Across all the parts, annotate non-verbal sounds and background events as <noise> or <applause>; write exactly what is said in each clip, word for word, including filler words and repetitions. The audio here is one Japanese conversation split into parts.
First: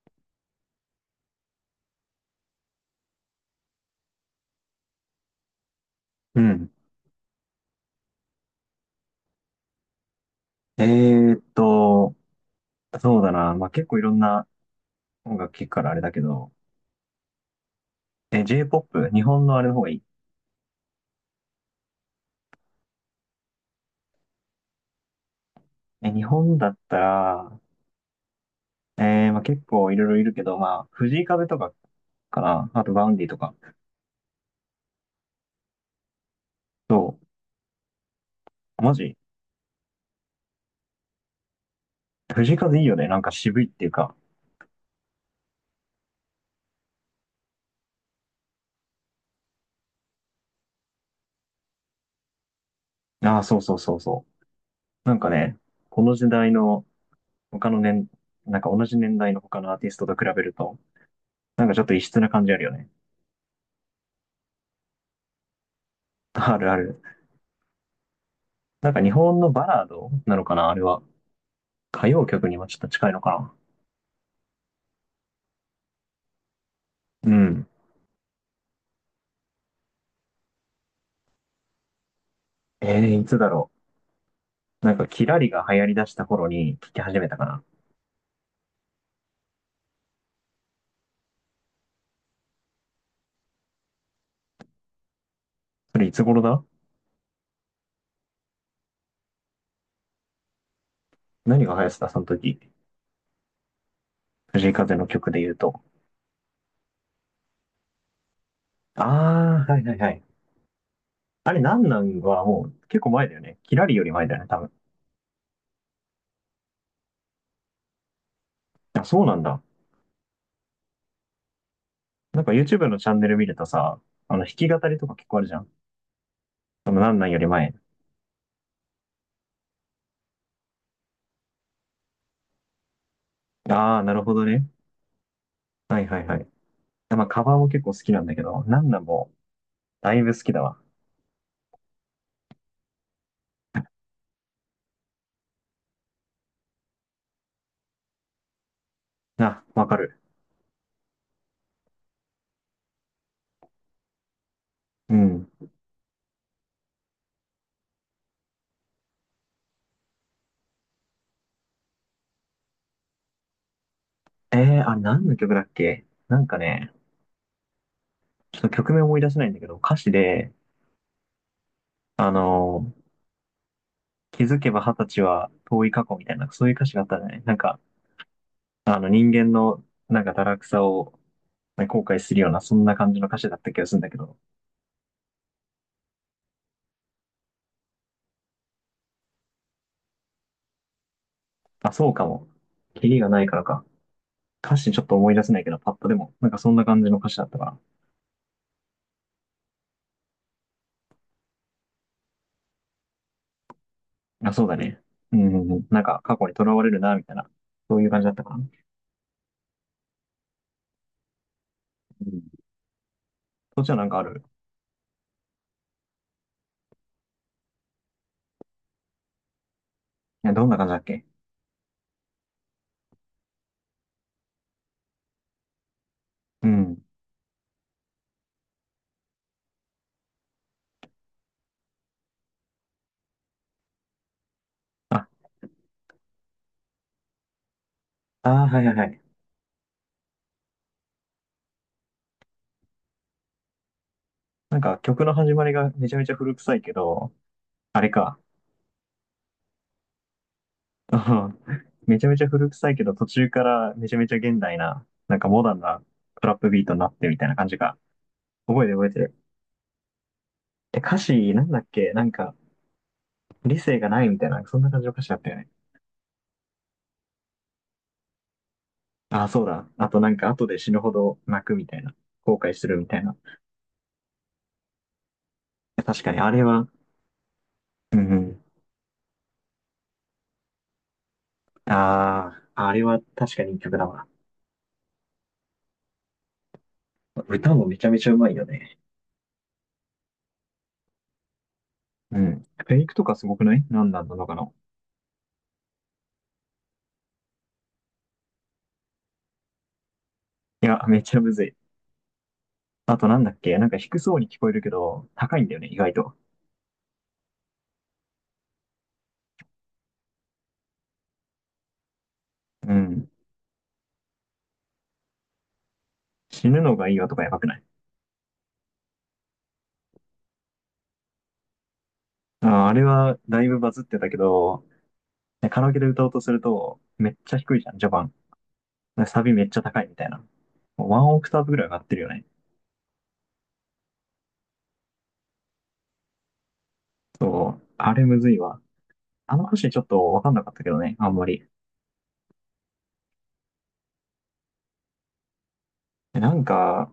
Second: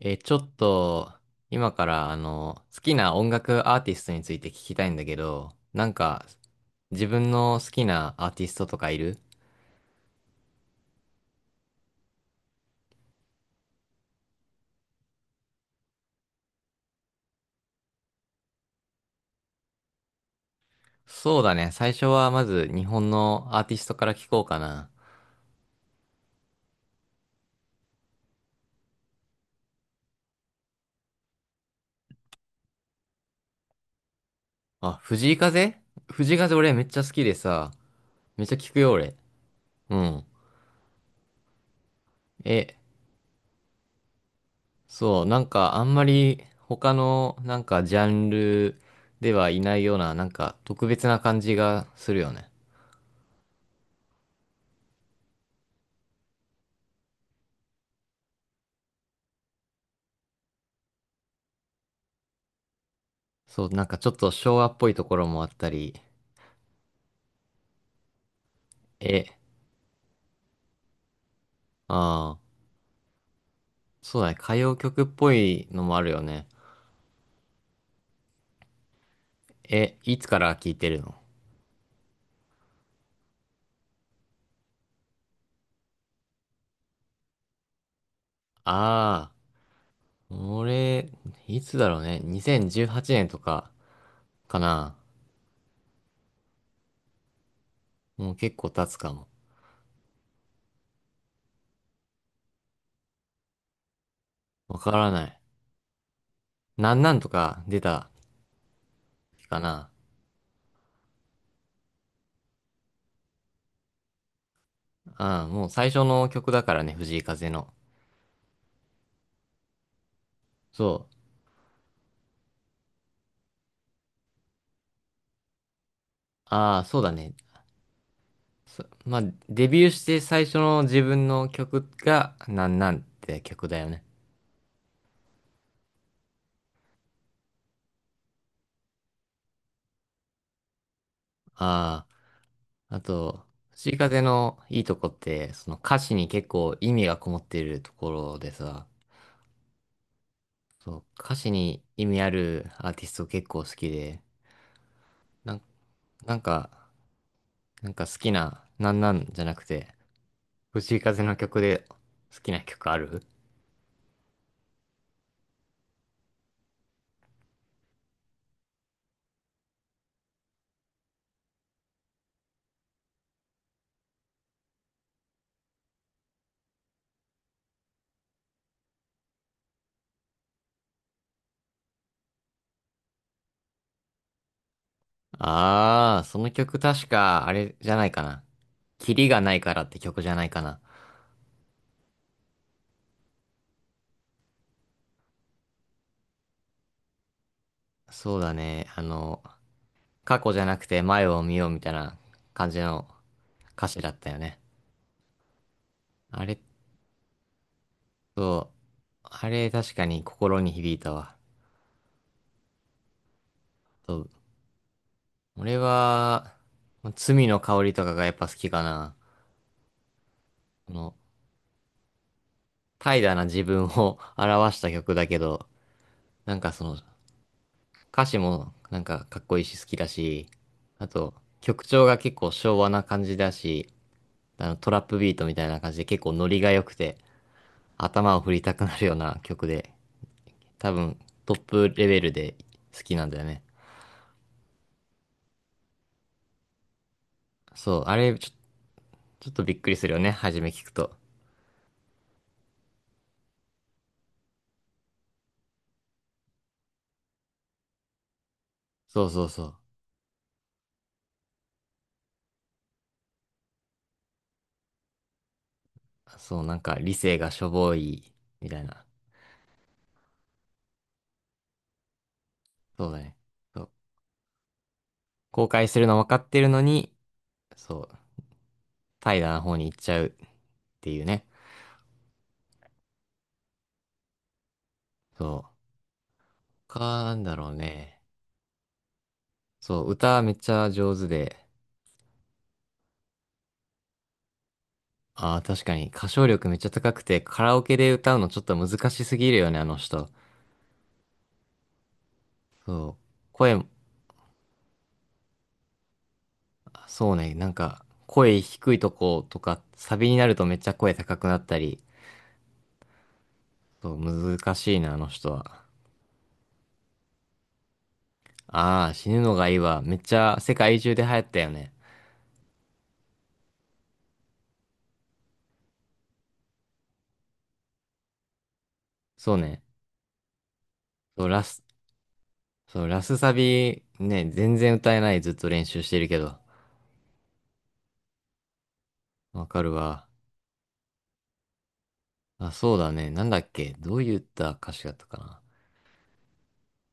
えー、ちょっと、今から、あの、好きな音楽アーティストについて聞きたいんだけど、なんか、うん。自分の好きなアーティストとかいる？えーっと、そうだな。まあ、結構いろんな音楽聴くからあれだけど、え、J-ジェーポップ、日本のあれの方がいい。そうだね。最初はまず日本のアーティストから聞こうかな。え、日本だったら、えー、まあ、結構いろいろいるけど、まあ、藤井風とかかな。あと、バウンディとか。あ、藤井風。藤井風俺めっちそゃ好きでさ、めっちゃ聞くう。よマ俺。ジうん。藤井え、風いいよね。なんか渋いっていうか。そう、なんかあんまり他のなんかジャンルではいないような、なんか特別な感じがするよね。ああ、そうそうそうそう。なんかね、この時代の他の年、なんか同じ年代の他のアーティストと比べると、なんかちょっと異質な感じあるよね。そう、なんかちょっと昭和っぽいところもあったり、あるある。なんか日え、本のバラードなのかな、あれは。歌謡あ曲あ、にもちょっと近いのかそうだね。歌謡曲っぽいのもあるよね。な。うん。え、いつから聴いてるの？えー、いつだろう。なんか、キラリが流行り出した頃に聴き始めたかな。ああ、俺、いつだろうね。にせんじゅうはちねんとかかな。それいつ頃だ？もう結構経つかも。何が流行ってたその時。藤井わか風のらな曲い。で言うと。なんなんとか出たあ時かあ、はいな。はいはい。あれ、なんなんはもう結構前だよね。キラリより前だよね、多分。ああ、もう最初の曲だからね、藤井風の。あ、そうなんだ。そう。なんか YouTube のチャンネル見るとさ、あの、弾き語りとか結構あるじゃん。ああ、そそのうだなんなんね。より前。そまあ、デビューして最初の自分の曲が、なんなんって曲だよあね。あ、なるほどね。はいはいはい。まあ、カバーも結構好きなんだけど、なんなんもだいぶ好きだわ。ああ。あと、藤井風のいいとこって、その歌詞に結構意味がこもっているところでさ、あ、わかる。そう、歌詞に意味あるアーティスト結構好きで、うん。なん、なんか、なんか好きな、なんなんじゃなくて、藤井風の曲で好きな曲ある？えー、あれ何の曲だっけ、なんかね、ちょっと曲名思い出せないんだけど、歌詞で、あのー気づけば二十歳は遠い過去みたいな、そういう歌詞があったじゃないなんか、あの人間のなんか堕落さを、ね、後悔するような、そんな感じの歌詞だった気がするんだけど、ああー、その曲確か、あれじゃないかな。キリがないからって曲じゃないかな。あ、そうかも。キリがないからか。歌詞ちょっと思い出せないけど、パッとでも、なんかそんな感じの歌詞だったかそうだね、あの、過去じゃなくて前を見ようみたいな感じの歌詞だったよら。あ、ね。そうだね。うん、なんか過あ去にれ囚われるな、みたいな、そういう感じだったかな。あれ、確かに心に響いたわ。うん。そっちはなんそかあう。る？俺は、罪の香りとかがやっぱ好きかな。いや、どんな感じこだっの、け？怠惰な自分を <laughs> 表した曲だけど、なんうかその、ん。歌詞もなんかかっこいいし好きだし、あと、曲調が結構昭和な感じだし、あの、トラップビートみたいな感じで結構ノリが良くて、頭を振りああ、たはくいはないはるようい。な曲で、多分トップレベルで好きなんだよね。なんか曲の始まりがめちゃめちゃ古臭いけど、そあう、れあか。れちょ、ちょっとびっくりするよね、初め聞くうと。ん <laughs> めちゃめちゃ古臭いけど、途中からめちゃめちゃ現代な、なんかモダンなトラップビートになってみたいな感じか。覚えてる覚えてそうる。そうそう。で、歌詞なんだっけなんか、理性がないみたいな、そんな感じの歌詞だったよね。そう、なんか理性がしょぼい、みたいな。ああ、そうだ。あとなんか、後で死ぬほど泣くみたいな。後悔するみそうただいね。な。そう。後悔するの確分かかに、っあてれるのは、に、そうう、ん、怠惰な方に行っちゃうっていうね。ああ、あれは確かにいい曲だわ。そう。か、なんだろう歌もめちゃめね。ちゃうまいよね。そう、歌めっちゃ上手で、うん。フェイクとかすごくない？何なんなのかな。ああ、確かに歌唱力めっちゃ高くて、カラオケで歌うのちょっと難しすぎるよね、あの人。いや、めっちゃむずい。そあう。となんだっけ声、なんか低そうに聞こえるけど、高いんだよね、意外と。そうね、なんか、声低いとことか、サビになるとめっちゃ声高くなったり、うん。そう、難しいな、あの人は。死ぬのがいいわとかやばくない？ああ、死ぬのがいいわ。めっちゃ世界中で流行ったよね。あー、あれはだいぶバズってたけど、ねカラオケで歌おうとすると、めっちゃ低いじゃん、序盤。サビそうめっちね。ゃ高いみたいな。ワンオそう、クタラーブぐス、らい上がってるよね。そう、ラスサビね、全然歌えない。ずっと練習してるけど。そう。あれむずいわ。あのわ歌か詞るちょっわ。とわかんなかったけどね、あんまり。あ、そうだね。なんだっけ。どういった歌詞だったかな。なんか、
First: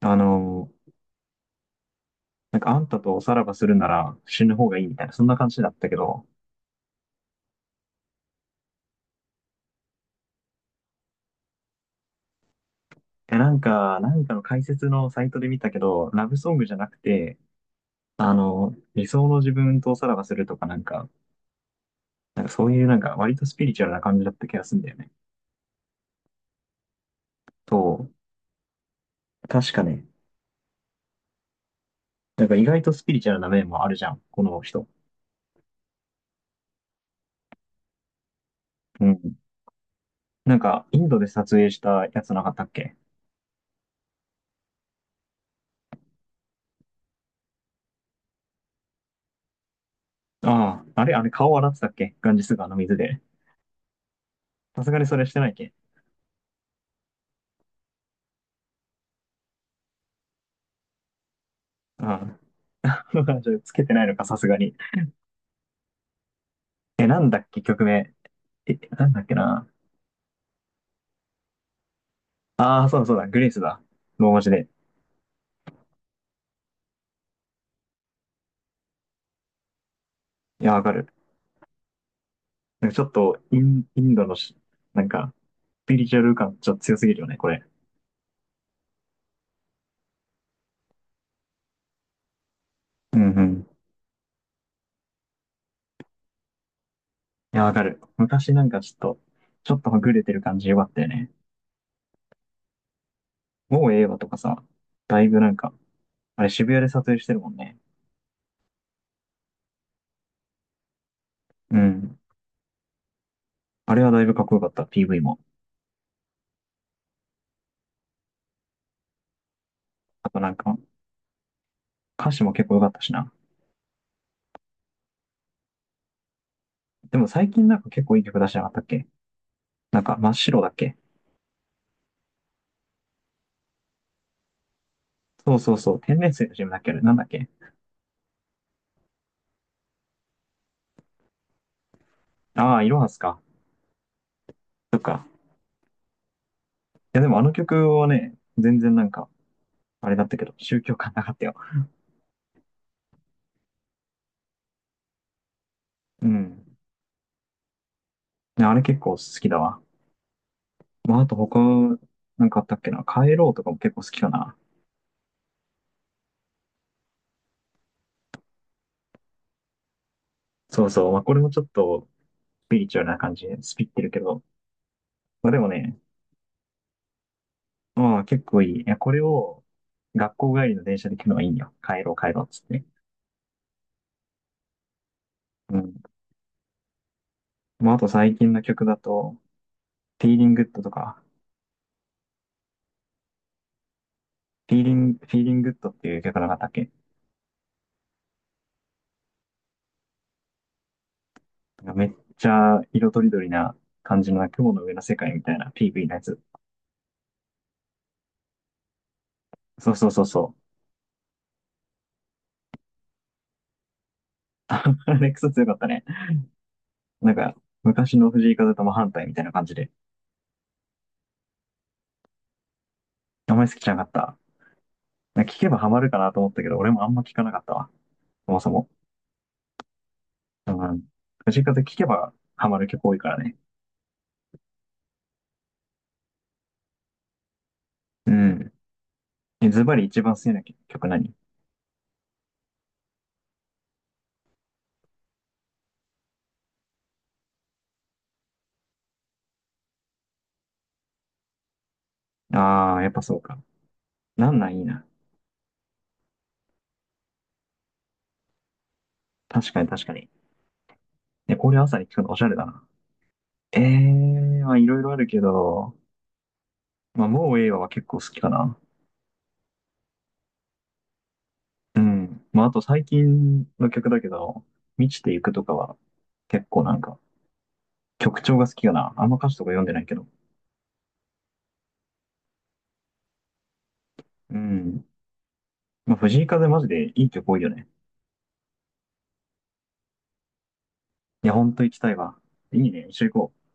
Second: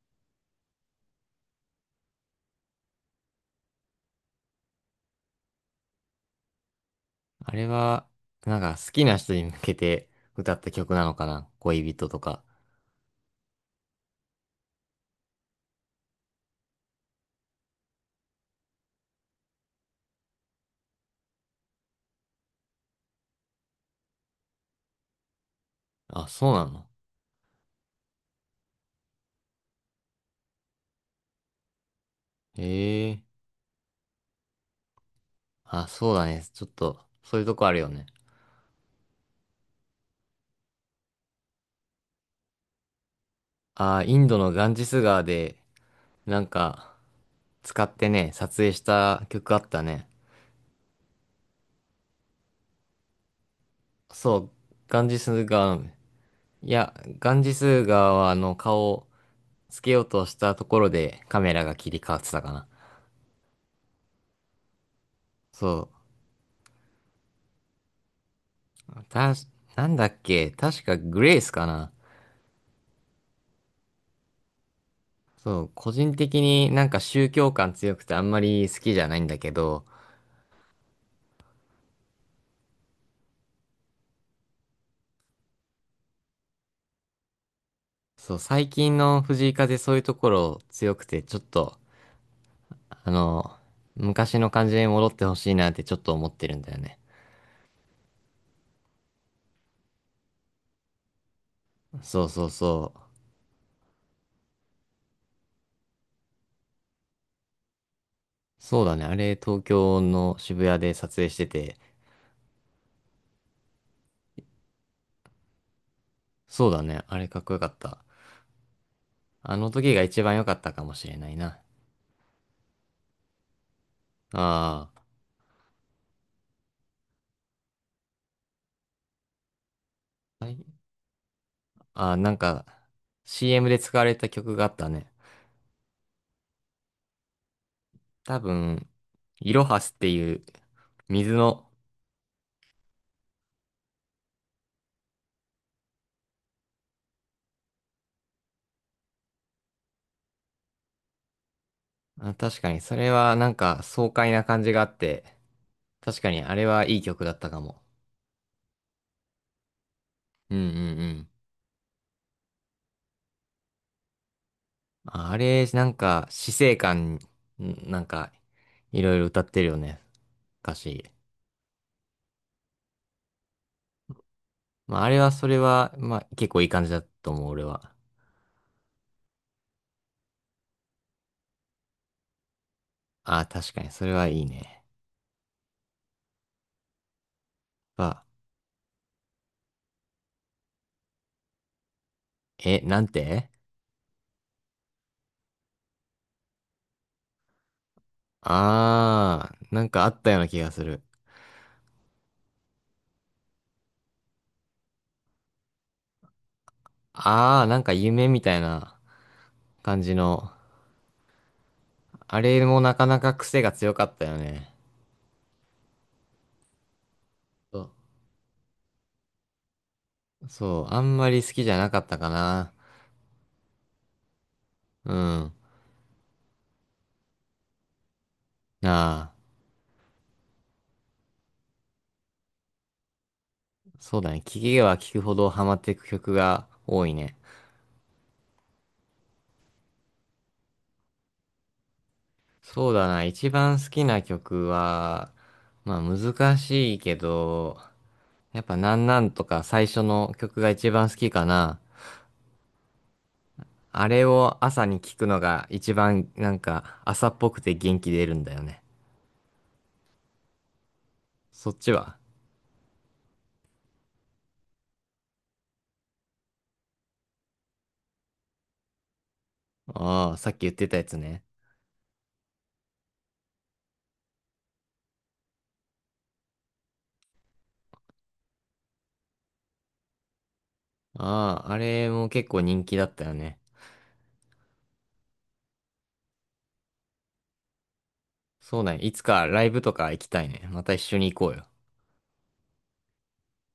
あの、なんかあんたとおさらばするなら死ぬ方がいいみたいな、そんな感じだったけど、あれは、なんか好きな人に向けて歌った曲なのかな。恋人とか。え、なんか、何かの解説のサイトで見たけど、ラブソングじゃなくて、あの、理想の自分とおさらばするとかなんか、なんかそういうなんか割とスピリチュアルな感じだった気がするんだよね。あ、そうなの。そう。確かね。なんかへ意外とスピリえ。チュアルな面もあるじゃん、この人。あ、そうだね。ちょっと、そういうとこあるよね。うん。なんか、インドで撮影したやつなかったっけ？ああ、インドのガンジス川で、なんか、使ってね、撮影した曲あったね。ああ、あれ、あれ顔洗ってたっけ、ガンジス川の水で。そう、さすがガにンそジれしてスないっけ？川の海、いや、ガンジス川はあの顔をつけようとしたところでカメラが切り替わっあてたかな。あ。<laughs> じゃあつけてないのか、さすがに。そえ、なんだっけ、曲名。え、う、なんだったけし、な。なんだっけ、確かグレイスかな。ああ、そうだそうだ、グレイスだ。ローマ字で。そう、個人的になんか宗教感強くてあんまり好きじゃないんだけど、いや、わかる。なんかちょっとイン、インドのし、なんか、スピリチュアル感ちょっと強すぎるよね、これ。そう、最近の藤井風そういうところ強くてちょっと、あうんうの、ん。昔の感じに戻ってほしいなってちょっと思ってるんだよね。いや、わかる。昔なんかちょっと、ちょっとはぐれてる感じよかったよね。そうそうそう。もうええわとかさ、だいぶなんか、あれ渋谷で撮影してるもんね。そうだね。あれ、東京の渋谷で撮影してて、うん。あれはだいぶかっこよかった、ピーブイ も。そうだね。あれかっこよかった。あの時が一あ番と良なかんったか、かもしれないな。歌詞も結構よかったしな。あでも最近なんか結構いい曲出してなかったっけ？なんか真っあ。はい。白だっけ？あー、なんか、シーエム で使われた曲があったね。そうそうそう、天然水の c ムだっけ、あれなんだっけ？多分、イロハスっていう水の、ああー、いろはすか。そっか。いや、でもあの曲はね、全然なんか、あれだったけど、宗教感なかったよ。あ、確かにそれはなんか爽快な感じがあって、確うかにあれん。はいい曲だったかも。ね、あれ結構好きだわ。うんうんうまあ、あん。と他、なんかあったっけな。帰ろうとかも結構好きかな。ああれ、なんか死生観、んなんか、いろいろ歌ってるよね。歌そうそ詞。う。まあ、これもちょっと、スピリチュアルな感じで、スピってるけど。まああれはそまあ、れでもは、ね、まあ結構いい感じだと思う、俺は。まあ、結構いい。いや、これを、学校帰りの電車で聞くのがいいんよ。帰ろう、帰ろう、っつって。あ、確かに、それはいいね。うん。まあ、あとあ、最近の曲だと、フィーリングッドとか、え、なんて？フィーリング、フィーリングッドっていう曲なかったっけ？あー、なんかあったような気がする。なんかめっちゃ色とりどりな感じの雲の上の世界みたいな ピーブイ のやつ。あー、なんか夢みたいなそう感そうじそうの。そう。あれもなかなか癖が強かったよね。<laughs> あれクソ強かったね。なんか、そ昔の藤井風とも反対みたいな感じで。う、そうあんまり好きじゃなかったかな。あんまり好きじゃなかった。うなんん。か聞けばハマるかなと思ったけど、俺もあんま聞かなかったわ。そもそも。なあ、うん。藤井風聞けばハマる曲多いからね。そうだね。聴けば聴くほどハマっていく曲が多いね。うん。ズバリ一番好きな曲何？そうだな、一番好きな曲は、まあ難しいけど、やっぱなんなんとか最初の曲が一番好きかな。ああ、やっぱそうか。あれなをんなんいい朝にな。聞くのが一番なんか朝っぽくて元気出るんだよね。確かに確かに。ね、そこっれち朝に聞は？くのおしゃれだな。ええ、まあいろいろあるけど、まあもうええわは結構好きかな。ああ、さっき言ってたやつね。うん。まああと最近の曲だけど、満ちていくとかは結構なんか曲調が好きかな。あんま歌詞とか読んでないけど。ああ、あれも結構人気だったよね。うん。まあ、藤井風マジでいい曲多いよね。そうだね。いつかライブとか行きたいね。また一緒に行いこや、うほよ。んと行きたいわ。いいね。一緒行こう。